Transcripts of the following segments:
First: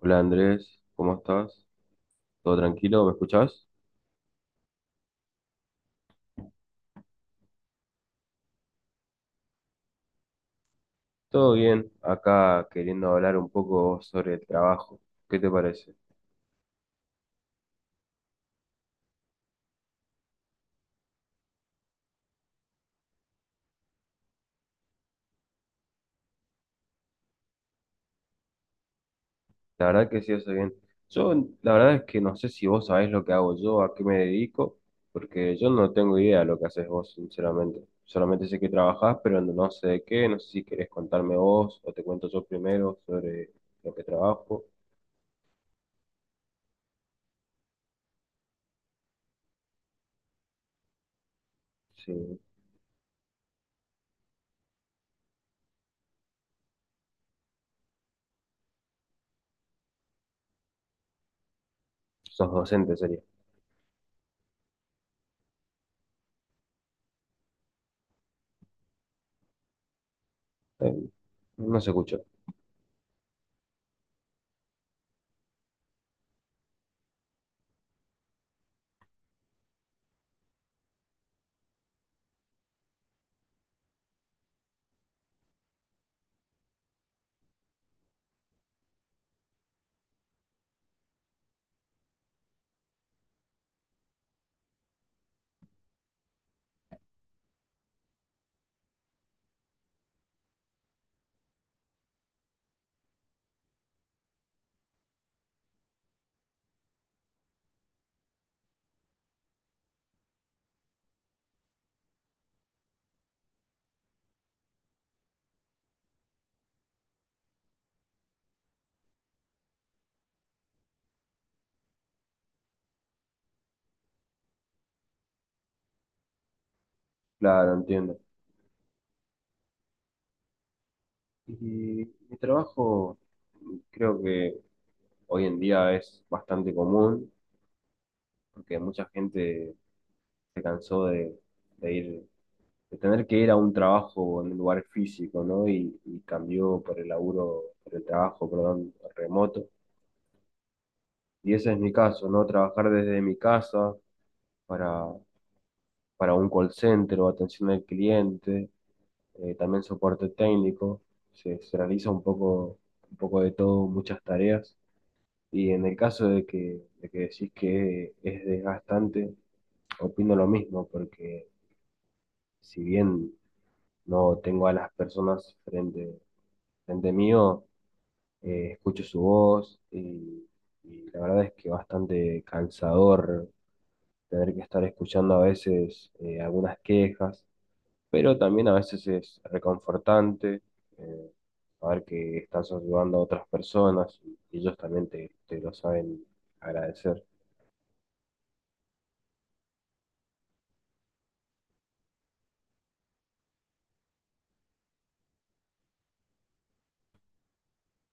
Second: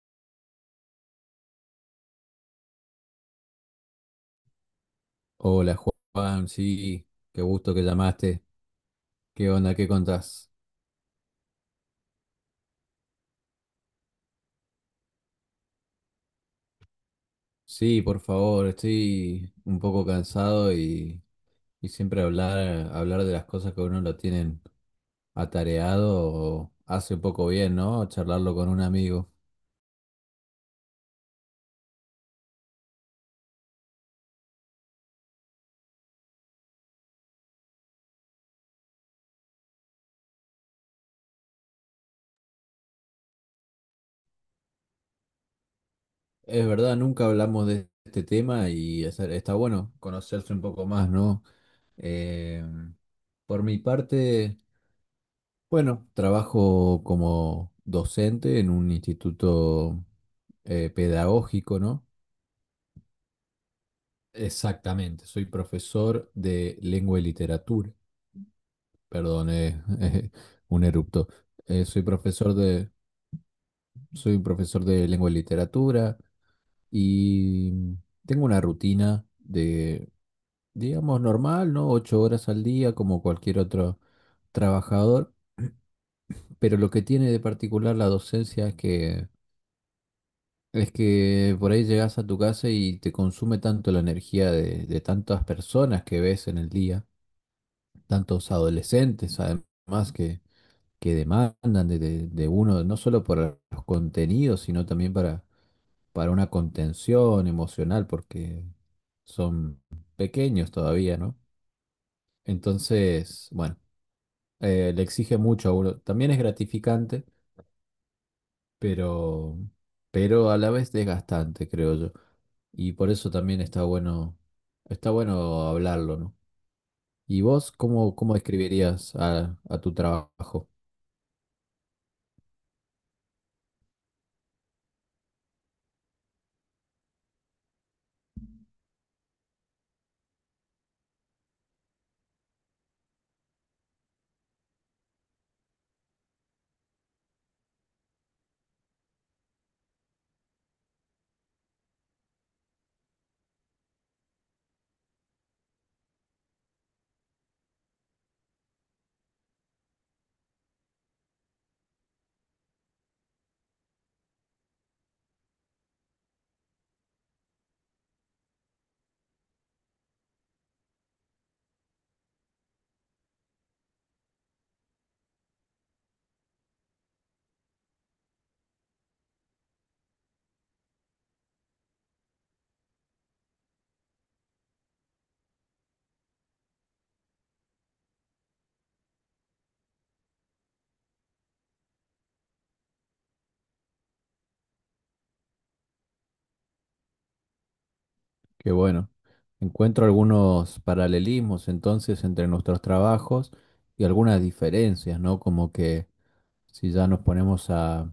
Hola Andrés, ¿cómo estás? ¿Todo tranquilo? ¿Me escuchás? Hola Juan, sí, qué gusto que llamaste. ¿Qué onda? ¿Qué contás? Todo bien, acá queriendo hablar un poco sobre el trabajo. ¿Qué te parece? Sí, por favor, estoy un poco cansado y siempre hablar de las cosas que a uno lo tienen atareado hace un poco bien, ¿no? Charlarlo con un amigo. La verdad que sí, hace bien. Yo, la verdad es que no sé si vos sabés lo que hago yo, a qué me dedico, porque yo no tengo idea de lo que haces vos, sinceramente. Solamente sé que trabajás, pero no sé de qué, no sé si querés contarme vos o te cuento yo primero sobre lo que trabajo. Es verdad, nunca hablamos de este tema y está bueno conocerse un poco más, ¿no? Si Eh, por mi parte... Bueno, trabajo como docente en un instituto pedagógico, ¿no? sos docente sería. Exactamente, soy profesor de lengua y literatura. Perdón, un Eh, erupto. no se Soy escucha. Soy profesor de lengua y literatura y tengo una rutina de, digamos, normal, ¿no? Ocho horas al día, como cualquier otro trabajador. Pero lo que tiene de particular la docencia Es que por ahí llegas a tu casa y te consume tanto la energía de tantas personas que ves en el día, tantos adolescentes además que demandan de uno, no solo por los contenidos, sino también para una contención emocional, porque son pequeños todavía, ¿no? Entonces, bueno, le exige mucho a uno. También es gratificante pero, pero a la vez desgastante, creo yo. Y por eso también está bueno hablarlo, ¿no? ¿Y vos Claro, cómo, entiendo. cómo describirías a tu trabajo? Y mi trabajo creo que hoy en día es bastante común porque mucha gente se cansó de ir, de tener que ir a un trabajo en un lugar físico, ¿no? Y cambió por el laburo, por el trabajo, perdón, remoto. Y ese es mi caso, ¿no? Trabajar desde mi casa para, para un call center o atención al cliente, también soporte técnico. Se realiza un poco de todo, muchas tareas. Y en el caso de que decís que es desgastante, opino lo mismo, porque si bien no tengo a las personas frente mío, escucho su voz y la verdad es que bastante cansador tener que estar escuchando a veces algunas quejas, pero también a veces es reconfortante eh, saber que estás ayudando a otras personas y ellos también te lo saben agradecer. Qué bueno. Encuentro algunos paralelismos entonces entre nuestros trabajos y algunas diferencias, ¿no? Como que si ya nos ponemos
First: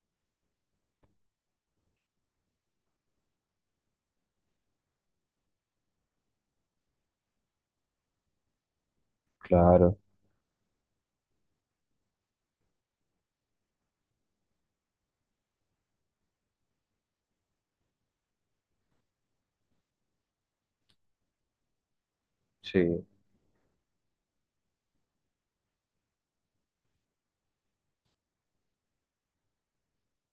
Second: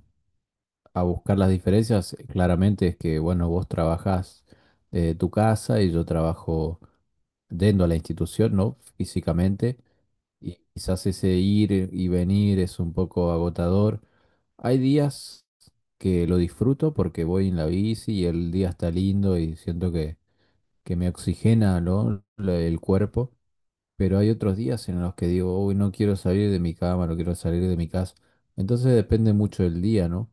a buscar las diferencias, claramente es que, bueno, vos trabajás de tu casa y yo trabajo dentro de la institución, ¿no? Físicamente, Claro. y quizás ese ir y venir es un poco agotador. Hay días que lo disfruto porque voy en la bici y el día está lindo y siento que me oxigena, ¿no? El Sí, cuerpo, pero hay otros días en los que digo, uy, no quiero salir de mi cama, no quiero salir de mi casa. Entonces depende mucho del día, ¿no?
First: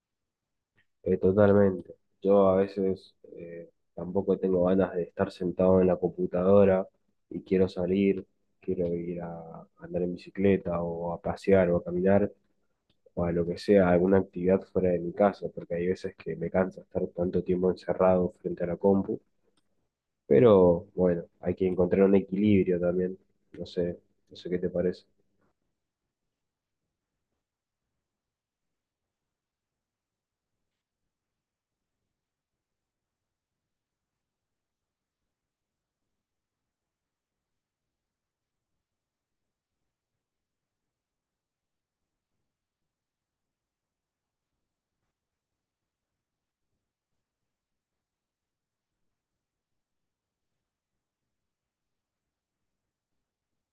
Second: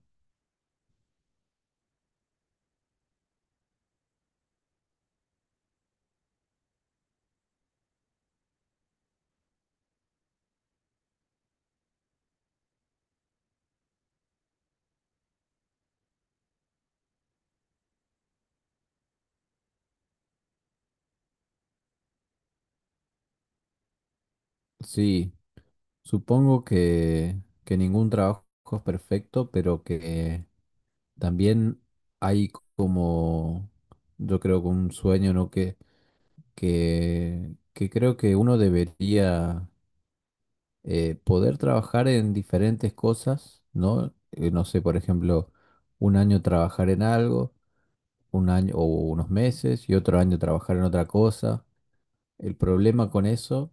totalmente. Yo a veces tampoco tengo ganas de estar sentado en la computadora y quiero salir, quiero ir a andar en bicicleta o a pasear o a caminar o a lo que sea, alguna actividad fuera de mi casa, porque hay veces que me cansa estar tanto tiempo encerrado frente a la compu, pero bueno, hay que encontrar un equilibrio también. No sé, no sé qué te parece. Sí, supongo que ningún trabajo es perfecto, pero que también hay como, yo creo que un sueño, ¿no? Que creo que uno debería poder trabajar en diferentes cosas, ¿no? No sé, por ejemplo, un año trabajar en algo, un año o unos meses y otro año trabajar en otra cosa. El problema con eso,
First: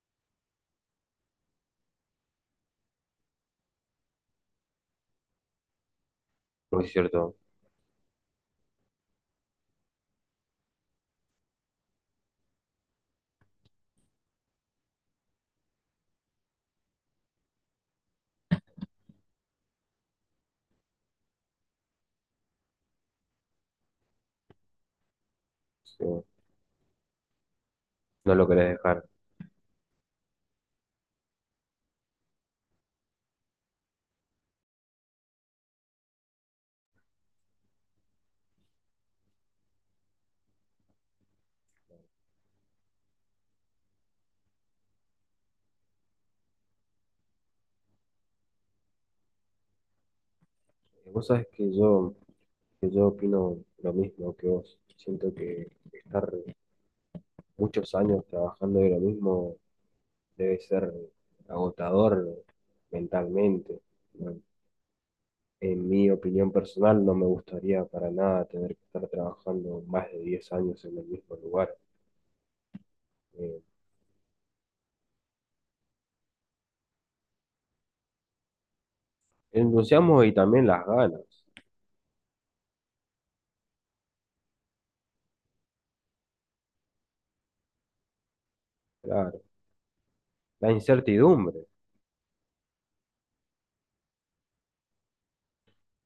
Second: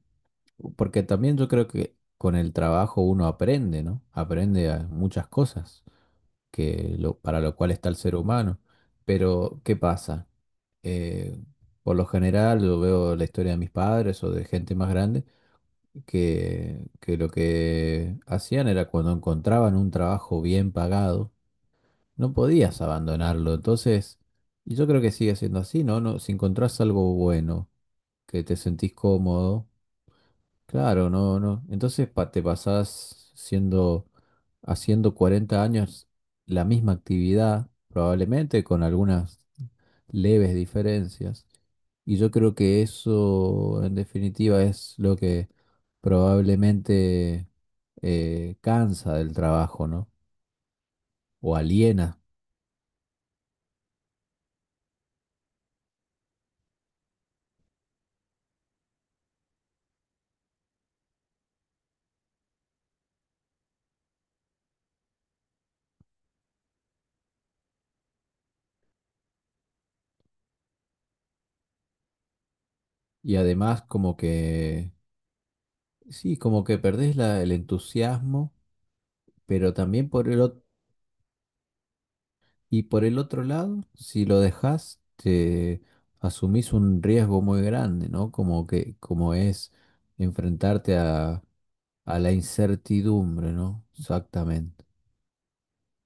porque también yo creo que con el trabajo uno aprende, ¿no? Aprende a muchas cosas. Muy cierto, Para lo cual está el ser humano. Pero, ¿qué pasa? Eh, por lo general, yo veo la historia de mis padres o de gente más grande, que lo que hacían era cuando encontraban un trabajo bien pagado, no podías abandonarlo. Entonces, y yo creo que sigue siendo así, ¿no? sí, No, si encontrás algo bueno, no que lo te querés sentís dejar. cómodo, claro, no, no. Entonces te pasás siendo, haciendo 40 años la misma actividad, probablemente con algunas leves diferencias. Y yo creo que eso, en definitiva, es lo que probablemente cansa del trabajo, ¿no? Vos sabés O aliena. que yo opino lo mismo que vos. Siento que estar muchos años trabajando de lo mismo debe ser agotador mentalmente. ¿No? En mi opinión personal, no me gustaría para nada tener que estar trabajando más de 10 años en el mismo lugar. Y Eh, además como que, sí, como que perdés el entusiasmo, el pero también entusiasmo y también las ganas, y por el otro lado, si lo dejas, te asumís un riesgo muy grande, ¿no? Como como claro, es la enfrentarte incertidumbre, a la incertidumbre, ¿no? Exactamente.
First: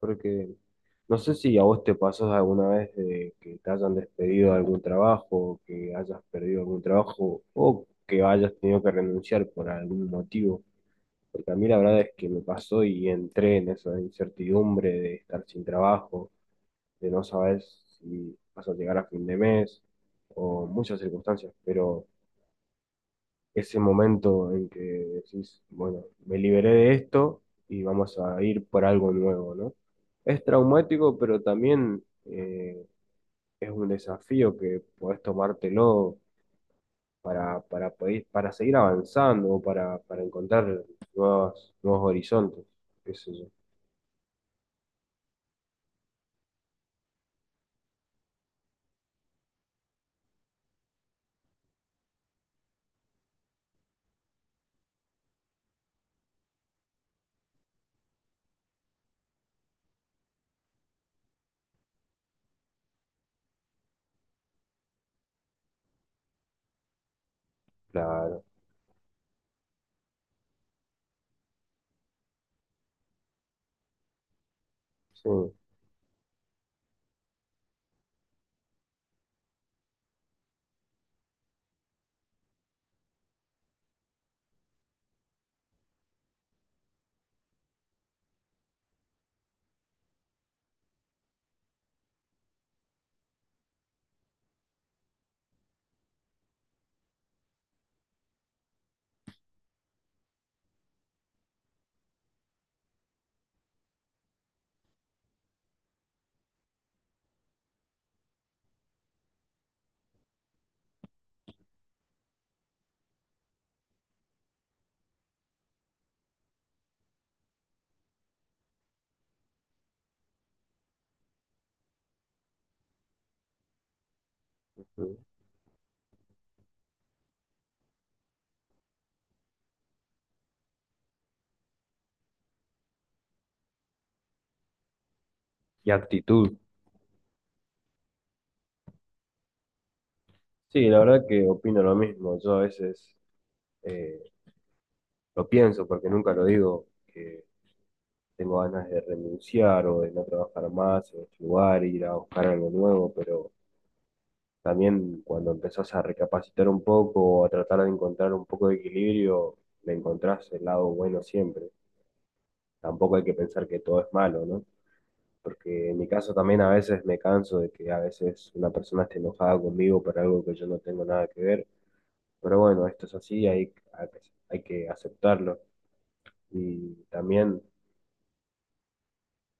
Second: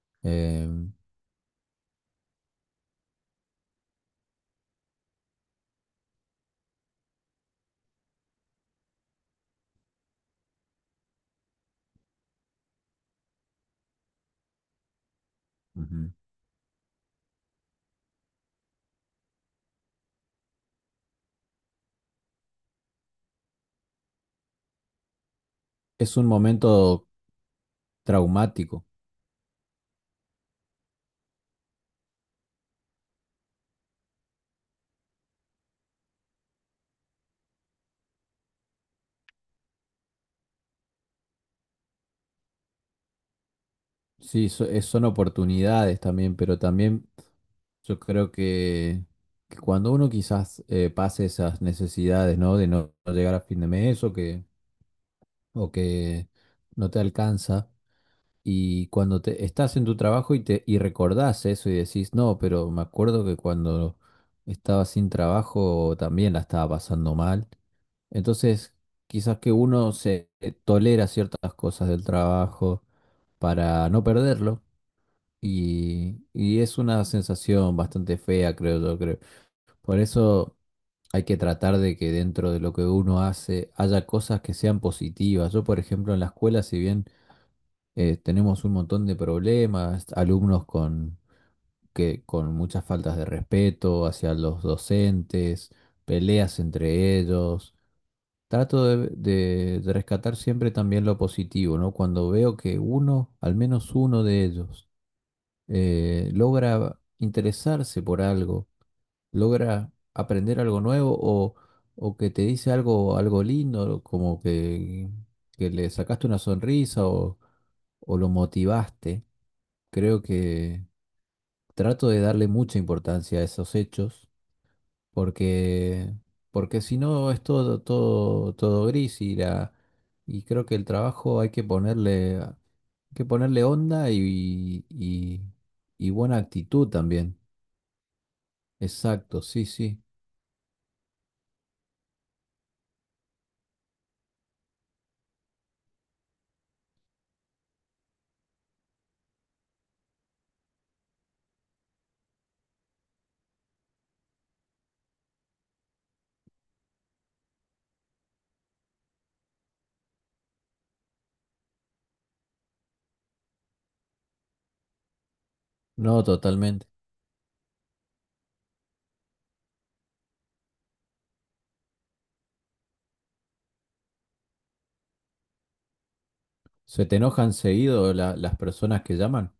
porque Eh, no sé si a vos te pasó alguna vez de que te hayan despedido de algún trabajo, que hayas perdido algún trabajo o que hayas tenido que renunciar por algún motivo. Porque a mí la verdad es que me pasó y entré en esa incertidumbre de estar sin Ujú. trabajo, de no saber si vas a llegar a fin de mes o muchas circunstancias. Pero ese momento en que decís, bueno, Es un me liberé de momento esto y vamos a ir por traumático. algo nuevo, ¿no? Es traumático, pero también es un desafío que podés tomártelo para seguir avanzando o para encontrar nuevos, nuevos horizontes. Qué sé yo. Sí, son oportunidades también, pero también yo creo que cuando uno quizás pase esas necesidades, ¿no? De no no llegar a fin de mes o que no te alcanza. Y cuando estás en tu trabajo y y recordás eso y decís, no, pero me acuerdo que cuando estaba sin trabajo también la estaba pasando mal. Claro, Entonces, quizás que uno se tolera ciertas cosas del trabajo para no perderlo. sí. Y es una sensación bastante fea, creo yo, creo. Por eso hay que tratar de que dentro de lo que uno hace haya cosas que sean positivas. Yo, por ejemplo, en la escuela, si bien tenemos un montón de problemas, alumnos con muchas faltas de respeto hacia los docentes, peleas entre ellos. Trato de rescatar siempre también lo positivo, ¿no? Cuando veo que uno, al menos uno de ellos, logra interesarse por algo, logra aprender algo nuevo o que te dice algo, algo lindo, como que le sacaste una sonrisa o lo motivaste. Creo que trato de darle mucha importancia a esos hechos Sí. porque, porque si no es todo gris y creo que el trabajo hay que ponerle onda Y y buena actitud. actitud también. Exacto, sí, sí. Sí, la verdad que opino lo mismo. Yo a veces eh, lo pienso porque nunca lo digo que tengo ganas de renunciar o de no trabajar más en este lugar, ir a buscar algo nuevo, pero también cuando empezás a recapacitar un poco o a tratar de encontrar un poco de equilibrio, le encontrás el lado bueno siempre. Tampoco hay que pensar que todo es malo, ¿no? Porque en mi No, caso también a totalmente. veces me canso de que a veces una persona esté enojada conmigo por algo que yo no tengo nada que ver. Pero bueno, esto es así, hay que aceptarlo. Y ¿Se te enojan también, seguido las personas que llaman?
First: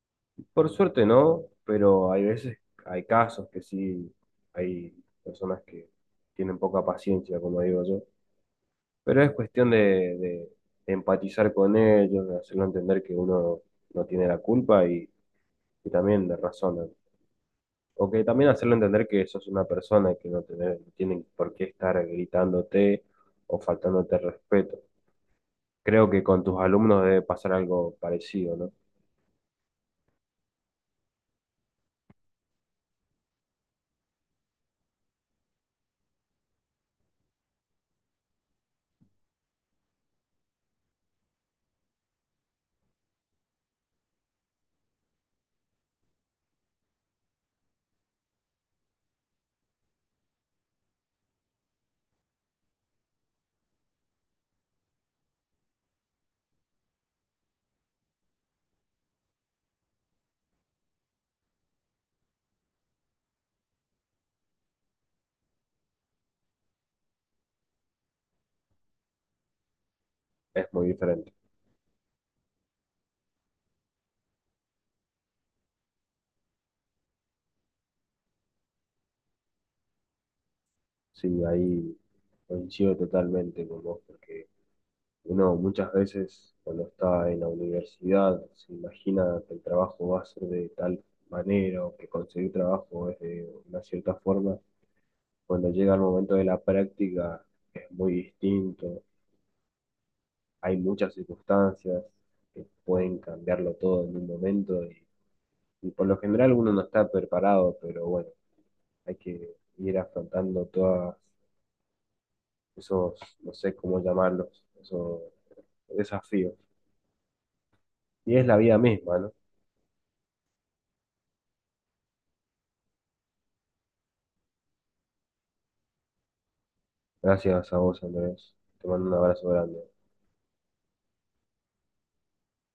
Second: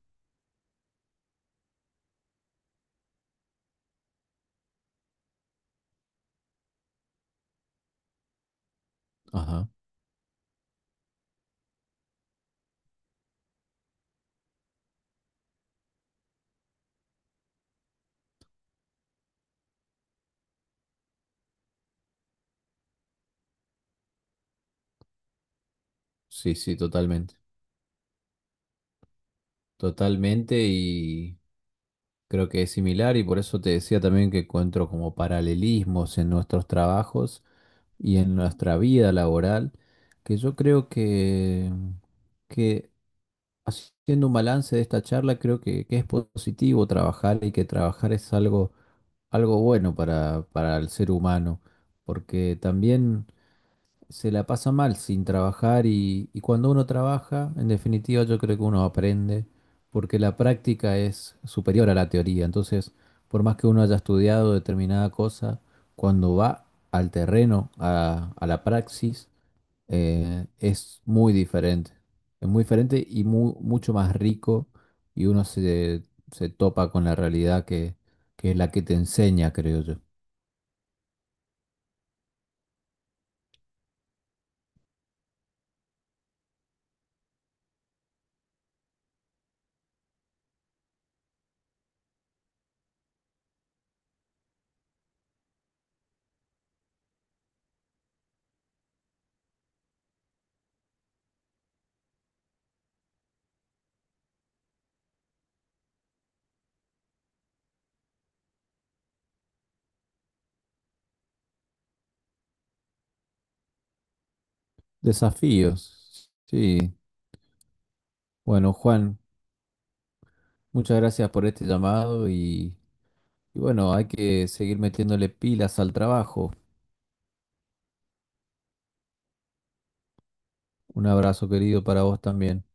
por suerte no, pero hay veces, hay casos que sí, hay personas que tienen poca paciencia, como digo yo. Pero es Ajá. cuestión de empatizar con ellos, de hacerlo entender que uno no tiene la culpa y también de razón. O que también hacerlo entender que sos una persona y que no, no tienen por qué estar gritándote o faltándote respeto. Creo que con Sí, tus sí, alumnos debe totalmente. pasar algo parecido, ¿no? Totalmente. Creo que es similar y por eso te decía también que encuentro como paralelismos en nuestros trabajos y en nuestra vida laboral, que yo creo que haciendo un balance de esta charla, creo que es positivo trabajar y que trabajar es algo, algo bueno para el ser humano, porque también se la pasa mal sin trabajar y cuando uno trabaja, en definitiva yo creo que uno aprende porque la práctica es superior a la teoría. Entonces, por más que uno haya estudiado determinada cosa, cuando va al terreno, a la praxis, Es muy es diferente. muy diferente. Es muy diferente y mucho más rico y uno se, se topa con la realidad que es la que te enseña, creo yo. Sí, ahí coincido totalmente con vos, porque uno muchas veces cuando está en la universidad se imagina que el trabajo va a ser de tal manera o que conseguir trabajo es de una cierta forma. Cuando llega el momento de la práctica es muy distinto. Hay muchas circunstancias que pueden cambiarlo todo en un momento y por lo general uno no está preparado, pero bueno, hay que ir afrontando todos esos, no sé cómo llamarlos, esos Desafíos, desafíos. sí. Y es la Bueno, vida misma, Juan, ¿no? muchas gracias por este llamado y bueno, hay que seguir metiéndole pilas al trabajo. Gracias a vos, Andrés. Te mando un abrazo grande. Un abrazo querido para vos también.